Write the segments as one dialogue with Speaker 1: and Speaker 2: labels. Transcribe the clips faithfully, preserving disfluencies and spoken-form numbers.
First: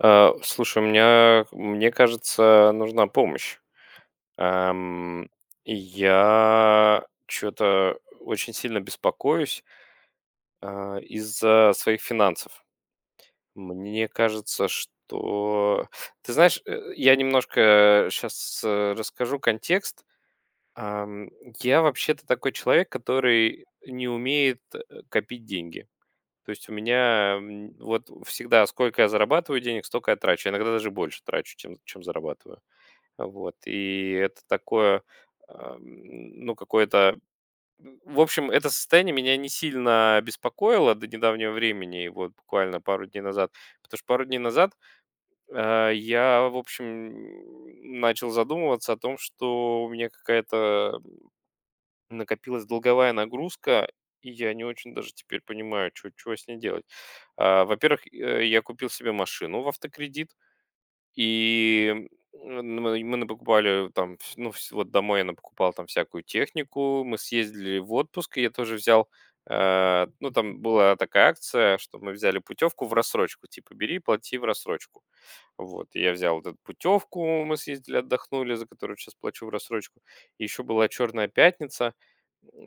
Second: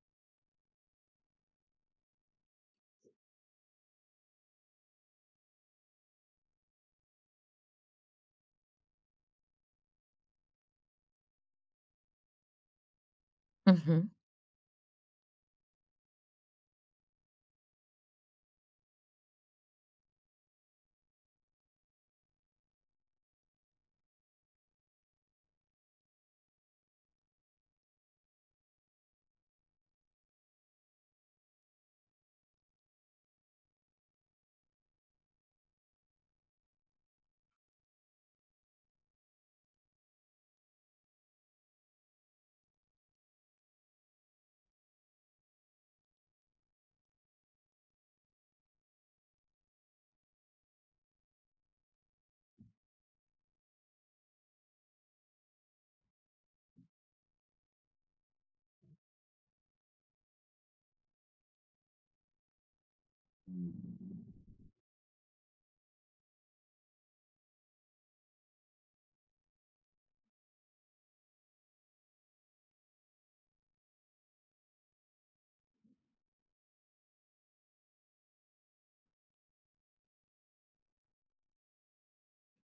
Speaker 1: Э, слушай, у меня, мне кажется, нужна помощь. Эм, я что то очень сильно беспокоюсь, а, из-за своих финансов. Мне
Speaker 2: Мгм.
Speaker 1: кажется, что... Ты знаешь, э, я немножко сейчас расскажу контекст. Ам, я вообще-то такой человек, который не умеет э, копить деньги. То есть у меня м, вот всегда, сколько я зарабатываю денег, столько я трачу. Иногда даже больше трачу, чем, чем зарабатываю. Вот, и это такое, ам, ну, какое-то в общем, это состояние меня не сильно беспокоило до недавнего времени, и вот буквально пару дней назад. Потому что пару дней назад, а, я, в общем, начал задумываться о том, что у меня какая-то накопилась долговая нагрузка, и я не очень даже теперь понимаю, чё чего с ней делать. А, во-первых, э, я купил себе машину в автокредит. И, м, мы мы напокупали там, вс ну, вс вот домой я напокупал там всякую технику. Мы съездили в отпуск, и я тоже взял, э, ну, там была такая акция, что мы взяли путевку в рассрочку, типа бери, плати в рассрочку. Вот, и я взял вот эту путевку, мы съездили, отдохнули, за которую сейчас плачу в рассрочку. Еще была «Черная пятница»,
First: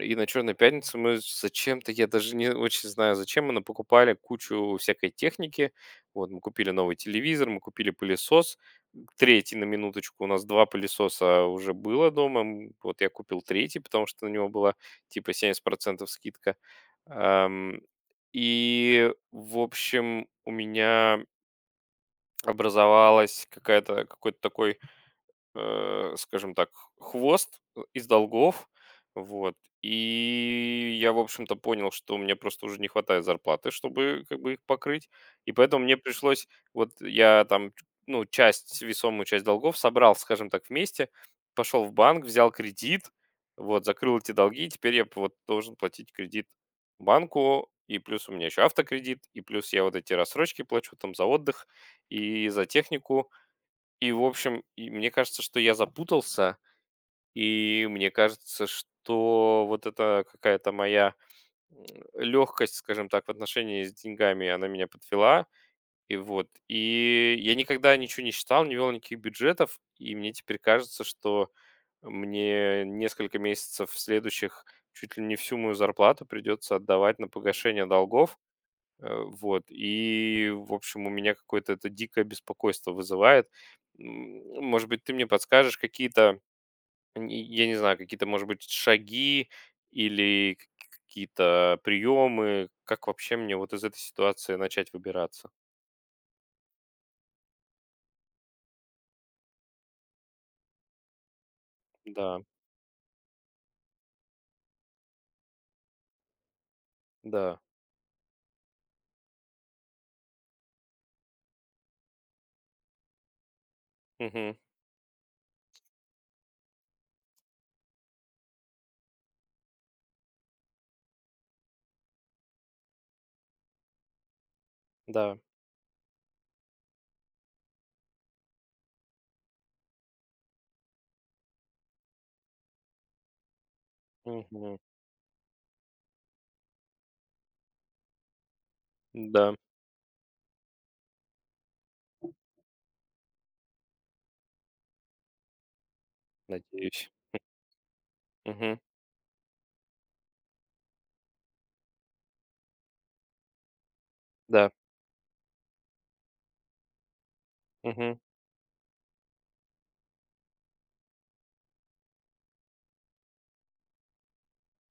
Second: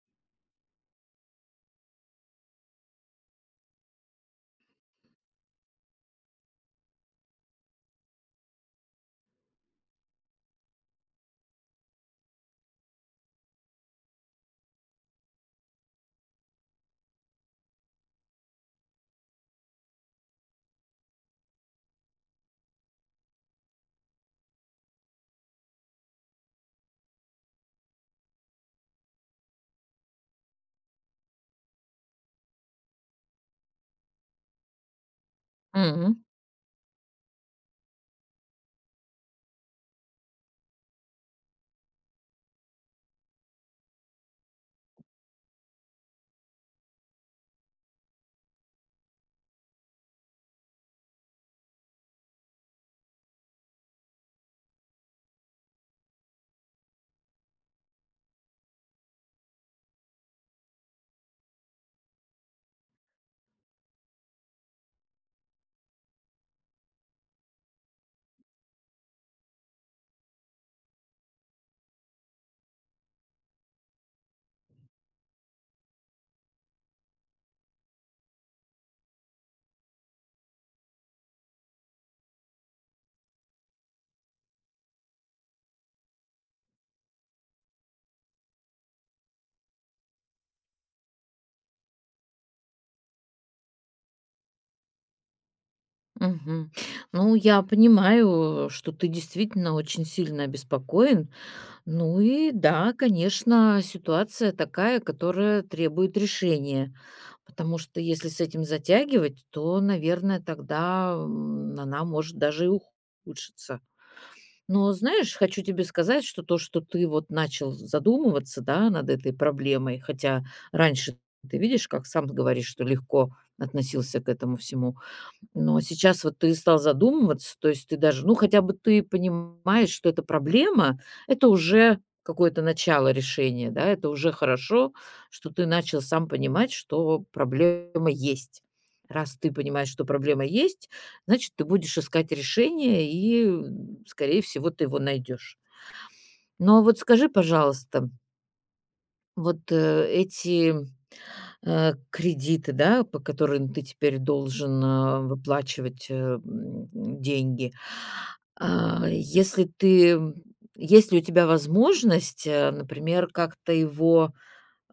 Speaker 1: и на «Черной пятнице» мы зачем-то, я даже не очень знаю, зачем, мы покупали кучу всякой техники. Вот, мы купили новый телевизор, мы купили пылесос. Третий, на минуточку. У нас два пылесоса уже было дома. М, Вот я купил третий, потому что на него была типа семьдесят процентов скидка. Ам, И, в общем, у меня образовалась какая-то какой-то такой, э, скажем так, хвост э, из долгов. Вот. И я, в общем-то, понял, что мне просто уже не хватает зарплаты, чтобы как бы их покрыть. И поэтому мне
Speaker 2: М.
Speaker 1: пришлось, вот я там, ну, часть, весомую часть долгов собрал, скажем так, вместе, пошел в банк, взял кредит, вот, закрыл эти долги, и теперь я п- вот должен платить кредит банку, и плюс у меня еще автокредит, и плюс я вот эти рассрочки плачу там за отдых и за технику, и, в общем, и мне кажется, что я запутался, и мне кажется, что вот эта какая-то моя легкость, скажем так, в отношении с деньгами, она меня подвела. И вот, и я никогда ничего не считал, не вел никаких бюджетов, и мне теперь кажется, что мне несколько месяцев следующих чуть ли не всю мою зарплату придется отдавать на погашение долгов. Э, Вот. И, в общем, у меня какое-то это дикое беспокойство вызывает. М, Может быть, ты мне подскажешь какие-то, н- я не знаю, какие-то, может быть, шаги или к- какие-то приемы, как вообще мне вот из этой ситуации начать выбираться?
Speaker 2: Мгм. Ну, я понимаю, что ты действительно очень сильно обеспокоен. Ну
Speaker 1: Да,
Speaker 2: и да, конечно, ситуация такая, которая требует решения.
Speaker 1: да,
Speaker 2: Потому что если с этим затягивать, то, наверное, тогда м, она может даже и ухудшиться.
Speaker 1: мгм,
Speaker 2: Но знаешь, хочу тебе сказать, что то, что ты вот начал задумываться, да, над этой проблемой, хотя раньше ты видишь, как сам говоришь, что легко относился к этому всему.
Speaker 1: да,
Speaker 2: Но сейчас вот ты стал задумываться, то есть ты даже, ну, хотя бы ты понимаешь, что это проблема, это уже какое-то начало решения, да, это уже
Speaker 1: мгм,
Speaker 2: хорошо, что ты начал сам понимать, что проблема есть. Раз ты
Speaker 1: да,
Speaker 2: понимаешь, что проблема есть, значит, ты будешь искать решение, и, м, скорее всего, ты его найдешь. Но вот
Speaker 1: надеюсь.
Speaker 2: скажи, пожалуйста,
Speaker 1: Мгм,
Speaker 2: вот э, эти Э, кредиты, да, по которым ты теперь
Speaker 1: да.
Speaker 2: должен, а, выплачивать, э, м, деньги.
Speaker 1: Мгм.
Speaker 2: А, если ты, м, есть ли у тебя возможность, э, например, как-то его,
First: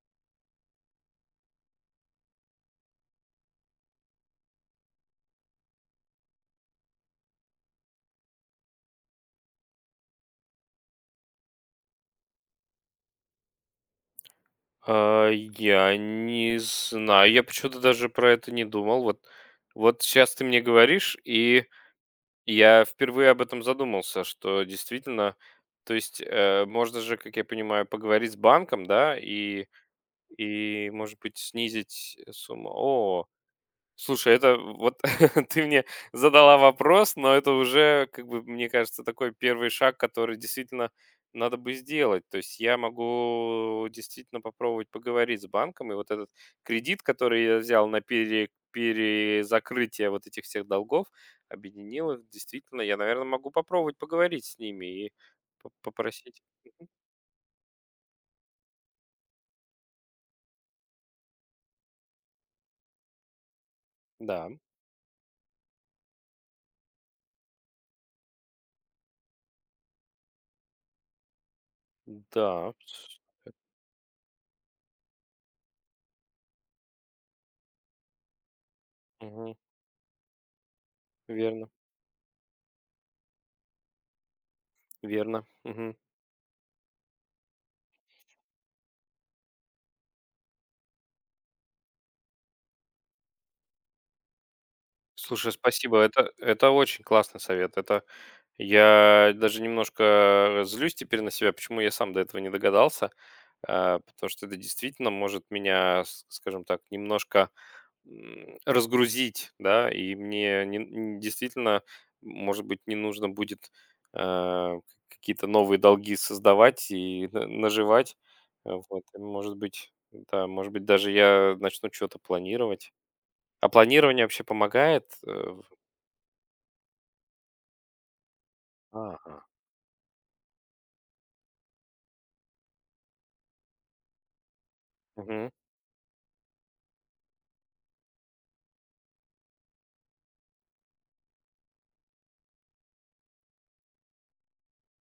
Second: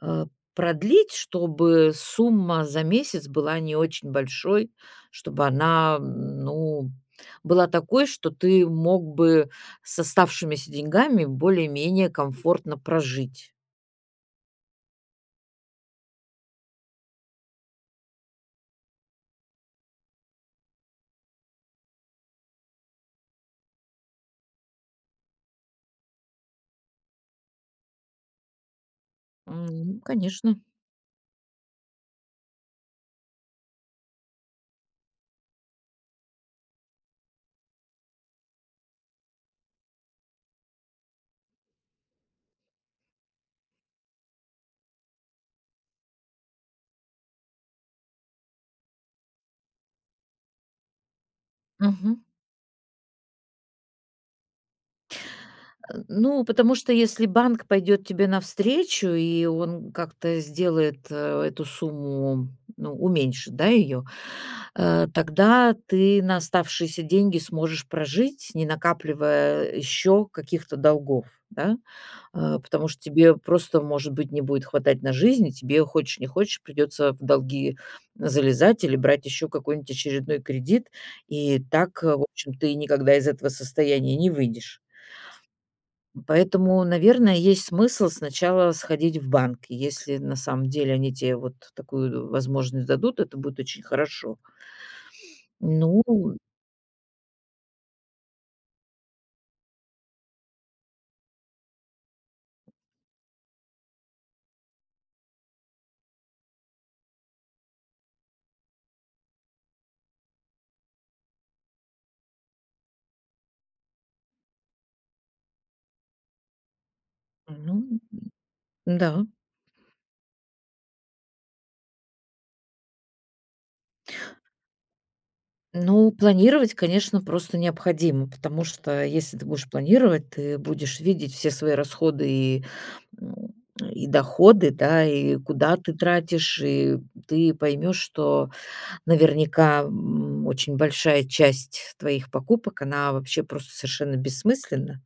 Speaker 2: э, продлить, чтобы сумма за месяц была не очень большой, чтобы она, м, ну, была такой, что ты мог бы с оставшимися деньгами более-менее комфортно прожить?
Speaker 1: А, я не знаю, я почему-то даже про это не думал. Вот, вот сейчас ты мне говоришь, и я впервые об этом задумался, что действительно, то есть э, можно же, как я понимаю, поговорить с банком, да, и,
Speaker 2: М, конечно.
Speaker 1: и может быть, снизить сумму. О, слушай, это вот ты мне задала вопрос, но это уже, как бы, мне кажется, такой первый шаг, который действительно надо бы сделать. То есть я могу действительно попробовать поговорить с банком, и вот этот кредит, который я взял на пере- перезакрытие вот этих всех долгов, объединил
Speaker 2: Мгм.
Speaker 1: их, действительно, я, наверное, могу попробовать поговорить с ними и по-
Speaker 2: Э,
Speaker 1: попросить.
Speaker 2: ну, потому
Speaker 1: Мгм.
Speaker 2: что если банк пойдет тебе навстречу, и он как-то сделает, э, эту сумму, ну, уменьшит, да, ее,
Speaker 1: Да,
Speaker 2: тогда ты на оставшиеся деньги сможешь прожить, не накапливая еще каких-то долгов, да. Э,
Speaker 1: да,
Speaker 2: потому что
Speaker 1: с-
Speaker 2: тебе просто, может быть, не будет хватать на жизнь, и тебе, хочешь не хочешь, придется в долги залезать или брать еще
Speaker 1: мгм.
Speaker 2: какой-нибудь очередной кредит. И
Speaker 1: Верно,
Speaker 2: так, э, в общем, ты никогда из этого состояния не выйдешь.
Speaker 1: верно. Мгм.
Speaker 2: Поэтому, наверное, есть смысл сначала сходить в банк. Если на самом деле они тебе вот такую возможность дадут, это будет очень хорошо.
Speaker 1: Слушай, спасибо.
Speaker 2: Ну,
Speaker 1: Это, это очень классный совет. Это я даже немножко злюсь теперь на себя, почему я сам до этого не догадался, а, потому что это действительно может меня, с- скажем так, немножко м, разгрузить, да, и мне не- н- действительно, может быть, не нужно будет а, какие-то новые долги создавать и на-
Speaker 2: ну
Speaker 1: наживать. Э, Вот, и,
Speaker 2: да.
Speaker 1: может быть, да, может быть, даже я начну что-то планировать. А планирование вообще помогает э,
Speaker 2: Ну, планировать, конечно, просто необходимо, потому что
Speaker 1: ага.
Speaker 2: если ты будешь планировать, ты будешь видеть все свои расходы и, м, и доходы, да, и
Speaker 1: Мгм.
Speaker 2: куда ты тратишь, и ты поймешь, что наверняка м, очень большая часть твоих покупок, она вообще просто совершенно бессмысленна.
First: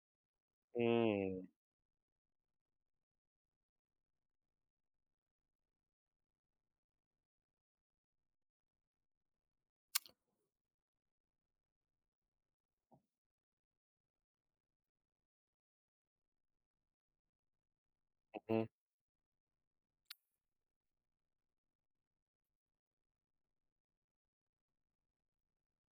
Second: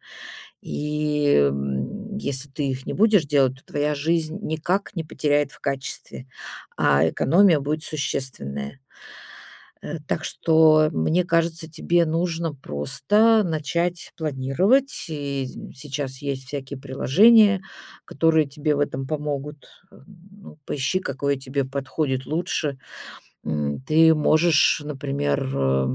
Speaker 2: И,
Speaker 1: М.
Speaker 2: м, если ты их не будешь делать, то твоя жизнь никак не потеряет в качестве, а экономия будет существенная. Э, так что, мне кажется, тебе нужно просто начать планировать. И сейчас есть всякие приложения, которые
Speaker 1: Мгм.
Speaker 2: тебе в этом помогут. Э, ну, поищи, какое тебе подходит лучше. М, ты можешь, например, э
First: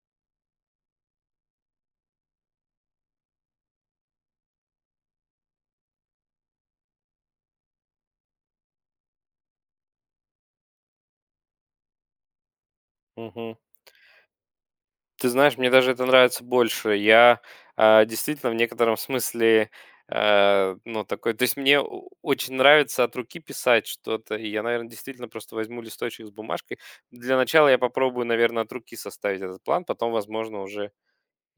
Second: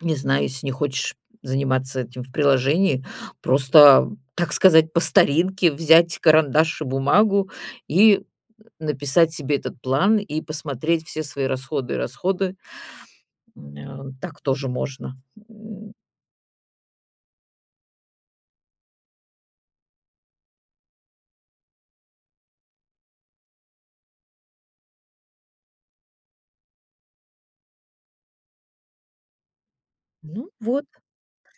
Speaker 2: не знаю, если не хочешь заниматься этим в приложении, просто, так сказать, по старинке взять карандаш и бумагу и написать себе этот план и посмотреть все свои расходы и расходы.
Speaker 1: Мгм.
Speaker 2: М, э, так тоже можно.
Speaker 1: Ты знаешь, мне даже
Speaker 2: М,
Speaker 1: это нравится больше. Я, а, действительно в некотором смысле, э, ну, такой, то есть мне о очень нравится от руки писать что-то, и я, наверное, действительно просто возьму листочек с бумажкой. Для начала я попробую, наверное, от руки составить этот план, потом,
Speaker 2: ну
Speaker 1: возможно,
Speaker 2: вот.
Speaker 1: уже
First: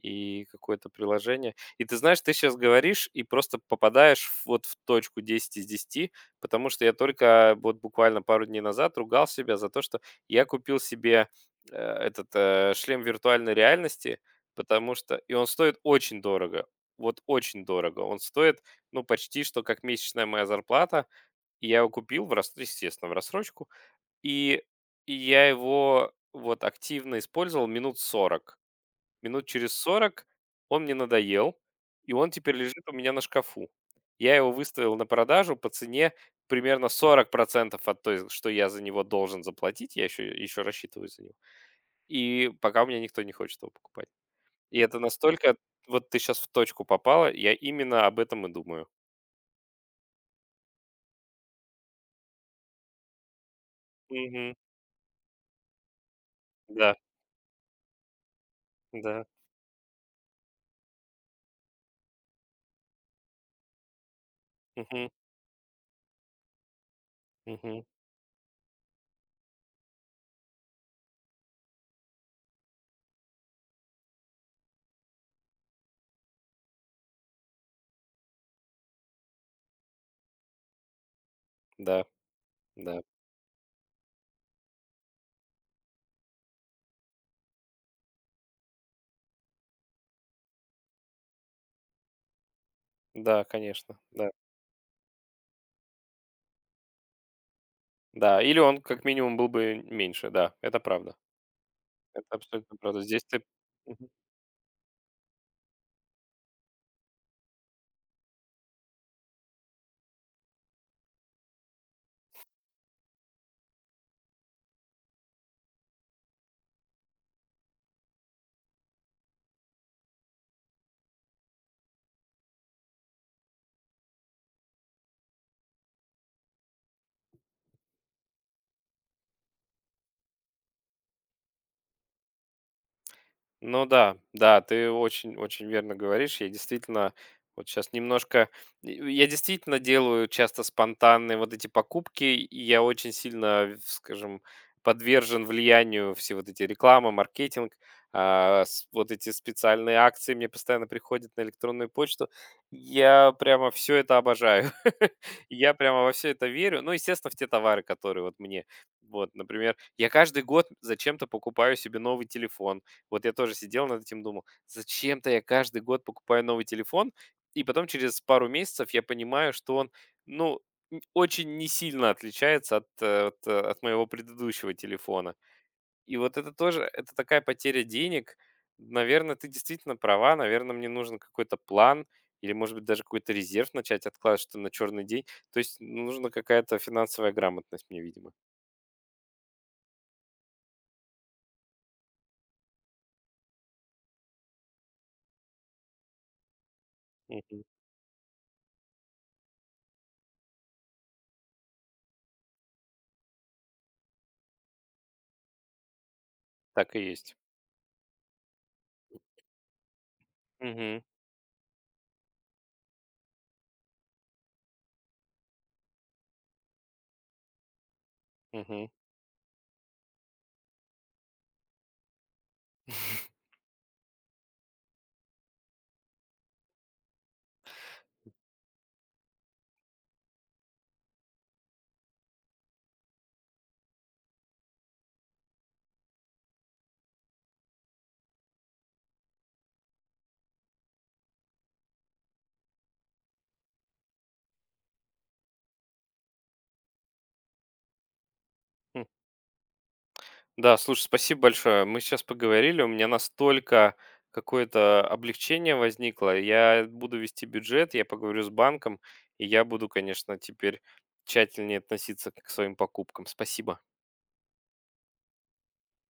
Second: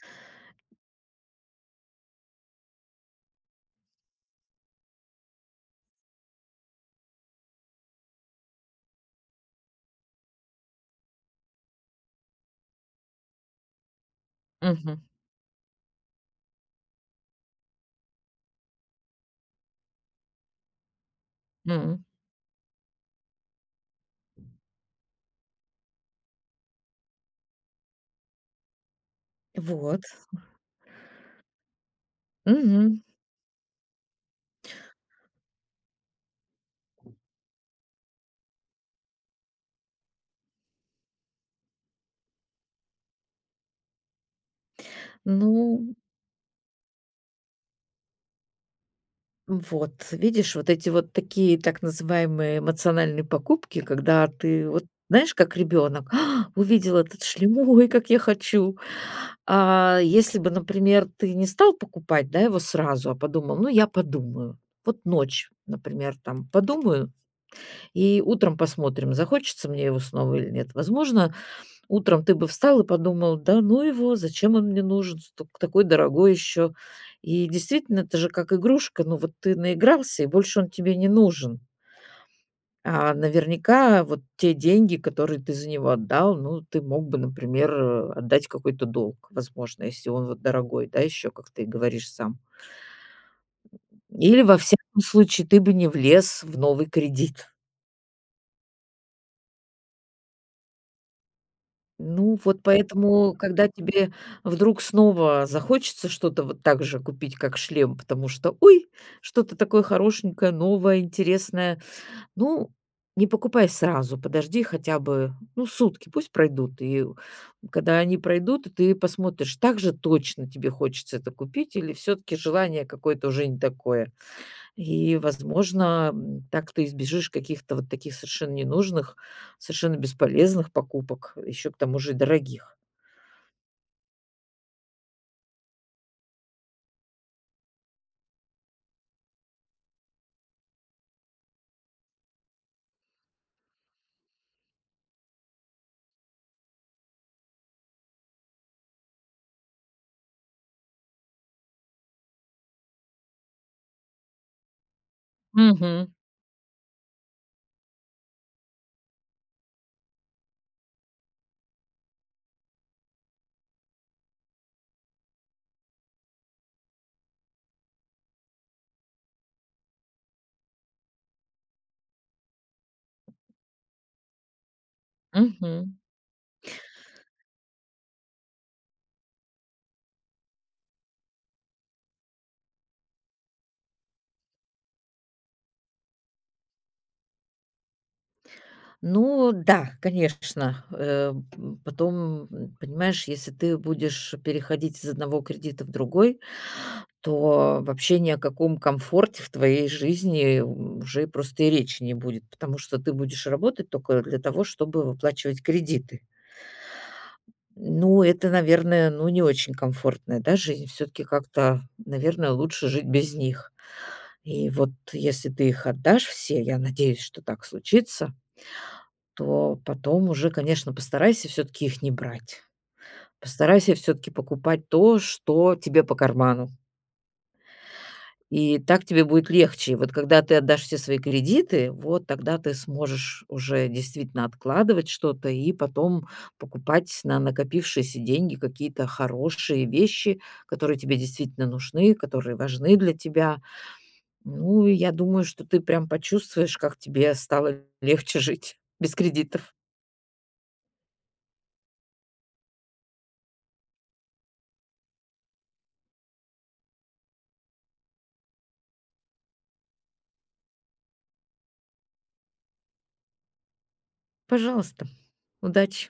Speaker 1: и какое-то приложение. И ты знаешь, ты сейчас говоришь и просто попадаешь в- вот в точку десять из десяти, потому что я только вот буквально пару дней назад ругал себя за то, что я купил себе э, этот э, шлем виртуальной реальности, потому
Speaker 2: Мгм.
Speaker 1: что... И он стоит очень дорого. Вот очень дорого. Он стоит, ну, почти что как месячная моя зарплата. И я его
Speaker 2: М.
Speaker 1: купил, в рас- естественно, в рассрочку. И, и я его вот активно использовал минут сорок. Минут через
Speaker 2: Вот.
Speaker 1: сорок он мне надоел, и он теперь лежит у
Speaker 2: Мгм.
Speaker 1: меня на шкафу. Я его выставил на продажу по цене примерно сорок процентов от той, что я за него должен заплатить. Я еще, еще рассчитываю за него. И пока у меня никто не хочет его покупать. И это настолько...
Speaker 2: Ну
Speaker 1: Вот ты сейчас в точку попала, я именно об этом и думаю.
Speaker 2: вот, видишь, вот эти вот такие так называемые эмоциональные покупки, когда
Speaker 1: Мгм.
Speaker 2: ты вот знаешь, как ребенок: «А,
Speaker 1: Да,
Speaker 2: увидел этот шлем, ой, как я хочу».
Speaker 1: да.
Speaker 2: А если бы, например, ты не стал покупать, да, его сразу, а подумал, ну, я подумаю. Вот
Speaker 1: Мгм.
Speaker 2: ночь, например, там подумаю,
Speaker 1: Мгм.
Speaker 2: и утром посмотрим, захочется мне его снова или нет. Возможно, утром ты бы встал и подумал: «Да ну его, зачем он мне нужен, сток такой дорогой еще». И действительно, это же как игрушка. Ну вот ты наигрался, и больше он тебе не нужен.
Speaker 1: Да, да.
Speaker 2: А наверняка вот те деньги, которые ты за него отдал, ну, ты мог бы, например, э, отдать какой-то долг, возможно, если он вот дорогой, да, еще как ты говоришь сам.
Speaker 1: Да, конечно, да.
Speaker 2: Или, во всяком случае, ты бы не влез в новый кредит.
Speaker 1: Да, или он как минимум был бы меньше, да, это правда. Это
Speaker 2: Ну, вот
Speaker 1: абсолютно правда. Здесь
Speaker 2: поэтому,
Speaker 1: ты...
Speaker 2: когда тебе вдруг снова захочется что-то вот так же купить, как шлем, потому что, ой, что-то такое хорошенькое, новое, интересное, ну, не покупай сразу, подожди хотя бы, ну, сутки, пусть пройдут. И когда они пройдут, и ты посмотришь, так же точно тебе хочется это купить или все-таки желание какое-то уже не такое. И, возможно, м, так ты избежишь каких-то вот таких совершенно ненужных, совершенно бесполезных покупок, еще к тому же и дорогих.
Speaker 1: Ну да, да, ты очень-очень верно говоришь. Я действительно вот сейчас немножко... и- Я действительно делаю часто спонтанные вот эти покупки, и я очень сильно, в- скажем, подвержен влиянию все вот эти реклама, маркетинг, а, с- вот эти специальные акции мне постоянно приходят на электронную почту. Я прямо все это обожаю. Я прямо
Speaker 2: Мгм.
Speaker 1: во все это верю. Ну, естественно, в те товары, которые вот мне... Вот, например, я каждый год зачем-то покупаю себе новый телефон, вот я тоже сидел над этим, думал, зачем-то я каждый год покупаю новый телефон, и потом через пару месяцев я понимаю, что он, ну, н- очень не сильно отличается от, э, от, э, от моего предыдущего телефона.
Speaker 2: Мгм.
Speaker 1: И вот это тоже, это такая потеря денег. Наверное, ты действительно права, наверное, мне нужен какой-то план или, может быть, даже какой-то резерв начать откладывать что на черный день. То есть нужна какая-то финансовая грамотность мне, видимо.
Speaker 2: Ну да, конечно. Э, м, Потом, м, понимаешь, если ты будешь переходить из одного кредита в другой,
Speaker 1: Мгм.
Speaker 2: то вообще ни о каком комфорте в твоей жизни м, уже просто и речи не будет, потому что ты будешь работать только для того, чтобы выплачивать кредиты.
Speaker 1: Так и есть.
Speaker 2: Ну, это, наверное, ну, не очень комфортная, да, жизнь.
Speaker 1: Мгм.
Speaker 2: Все таки как-то, наверное, лучше жить без них. И вот если ты их отдашь все, я надеюсь, что так случится,
Speaker 1: Мгм.
Speaker 2: то потом уже, конечно, постарайся все таки их не брать. Постарайся все таки покупать то, что тебе по карману. И так тебе будет легче. И вот когда ты отдашь все свои кредиты, вот тогда ты сможешь уже действительно откладывать что-то и потом покупать на накопившиеся деньги какие-то хорошие вещи, которые тебе действительно нужны, которые важны для тебя. Ну, и я думаю, что ты прям почувствуешь, как тебе стало легче жить без кредитов.
Speaker 1: Да, слушай, спасибо большое. Мы сейчас поговорили, у меня настолько какое-то облегчение возникло. Я буду вести бюджет, я поговорю с банком, и я буду, конечно, теперь тщательнее относиться к своим покупкам. Спасибо.
Speaker 2: Пожалуйста, удачи!